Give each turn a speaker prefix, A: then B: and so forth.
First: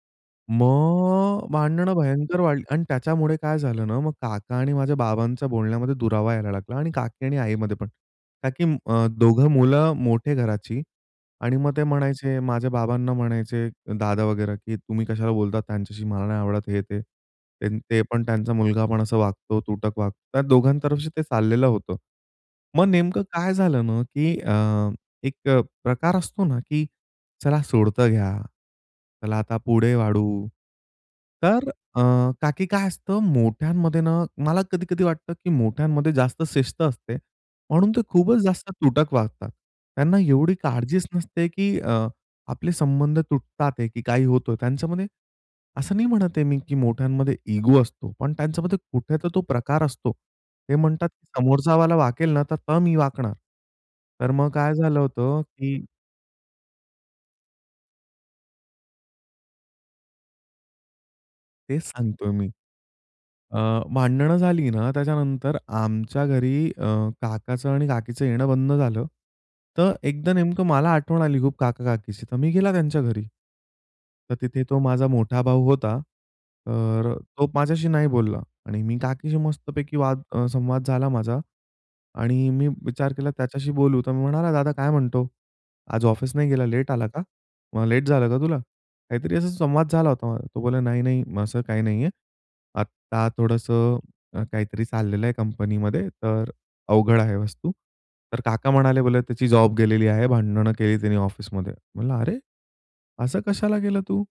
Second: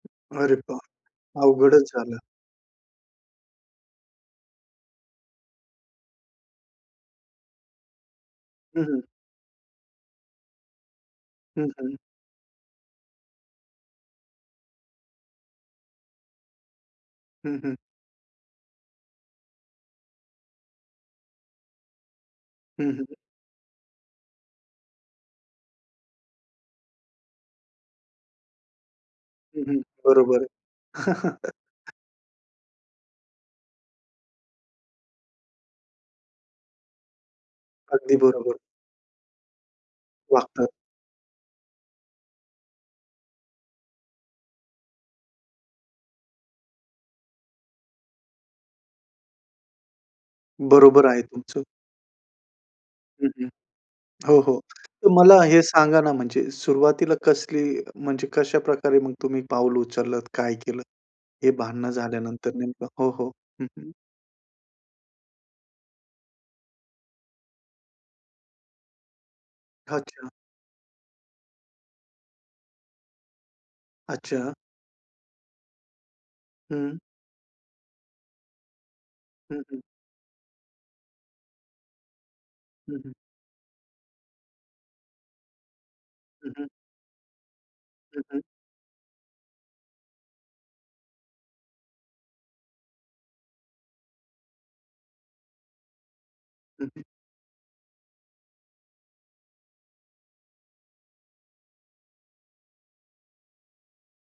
A: अरे बा!
B: मग
A: अवघडच
B: भांडणं
A: झालं.
B: भयंकर वाढली. आणि त्याच्यामुळे काय झालं ना मग काका आणि माझ्या बाबांच्या बोलण्यामध्ये दुरावा यायला लागला आणि काकी आणि आईमध्ये पण. काकी
A: हं, हं.
B: अ, दोघं मुलं मोठे घराची आणि
A: हं,
B: मग ते
A: हं.
B: म्हणायचे माझ्या बाबांना म्हणायचे दादा वगैरा, की तुम्ही कशाला बोलतात त्यांच्याशी मला नाही आवडत. हे ते,
A: हं, हं.
B: ते पण त्यांचा मुलगा पण असं वागतो तुटक वागतो. त्या दोघांतर्फे ते चाललेलं होतं. मग
A: हं, हं.
B: नेमकं काय झालं ना, की अ, एक प्रकार असतो ना, की चला सोडतं घ्या. चला आता
A: हं, हं.
B: पुढे
A: बरोबर.
B: वाढू. तर अ, का, की काय असतं मोठ्यांमध्ये ना मला कधी-कधी वाटतं, की मोठ्यांमध्ये जास्त शिस्त असते, म्हणून ते
A: अगदी
B: खूपच
A: बरोबर.
B: जास्त तुटक वागतात. त्यांना एवढी
A: वागतात.
B: काळजीच नसते, की अ, आपले संबंध तुटतात आहे, की काही होत आहे त्यांच्यामध्ये. असं नाही म्हणत आहे मी, की मोठ्यांमध्ये इगो असतो. पण त्यांच्यामध्ये कुठे तर तो प्रकार असतो. ते
A: बरोबर
B: म्हणतात,
A: आहे
B: की
A: तुमचं.
B: समोरचावाला वाकेल ना तर मी
A: हं,
B: वाकणार.
A: हं.
B: तर
A: हो,
B: मग
A: हो.
B: काय झालं
A: तर
B: होतं,
A: मला हे
B: की
A: सांगा ना म्हणजे सुरुवातीला कसली म्हणजे कशाप्रकारे मग तुम्ही पाऊल उचललत? काय केलंत हे
B: तेच
A: भांडणं
B: सांगतोय मी.
A: झाल्यानंतर नेमकं? हो, हो,
B: अ,
A: हं, हं.
B: भांडणं झाली ना त्याच्यानंतर आमच्या घरी अ, काकाचं आणि काकीचं येणं बंद झालं. तर
A: अच्छा.
B: एकदा नेमकं मला आठवण आली खूप काका-काकीची तर मी गेला त्यांच्या घरी. तर
A: अच्छा.
B: तिथे तो माझा मोठा भाऊ होता.
A: हं.
B: तर अ, तो माझ्याशी नाही बोलला. आणि मी काकीशी
A: हं,
B: मस्त
A: हं.
B: पैकी वाद संवाद झाला माझा. आणि मी
A: हं, हं.
B: विचार केला त्याच्याशी बोलू तर मी म्हणाला, "दादा काय म्हणतो? आज ऑफिस नाही
A: हं,
B: गेला
A: हं.
B: लेट आला का? मग लेट
A: हं,
B: झालं का
A: हं.
B: तुला?" काहीतरी असा संवाद झाला होता. तो बोलला, "नाही, नाही असं काही नाहीये. आता थोडंसं काहीतरी चाललेलं आहे कंपनीमध्ये तर
A: हं, हं.
B: अवघड आहे वस्तू." तर काका म्हणाले, "बोले त्याची जॉब गेलेली आहे. भांडणं केली त्यानी ऑफिसमध्ये" म्हणला, "अरे, असं कशाला केलं तू?"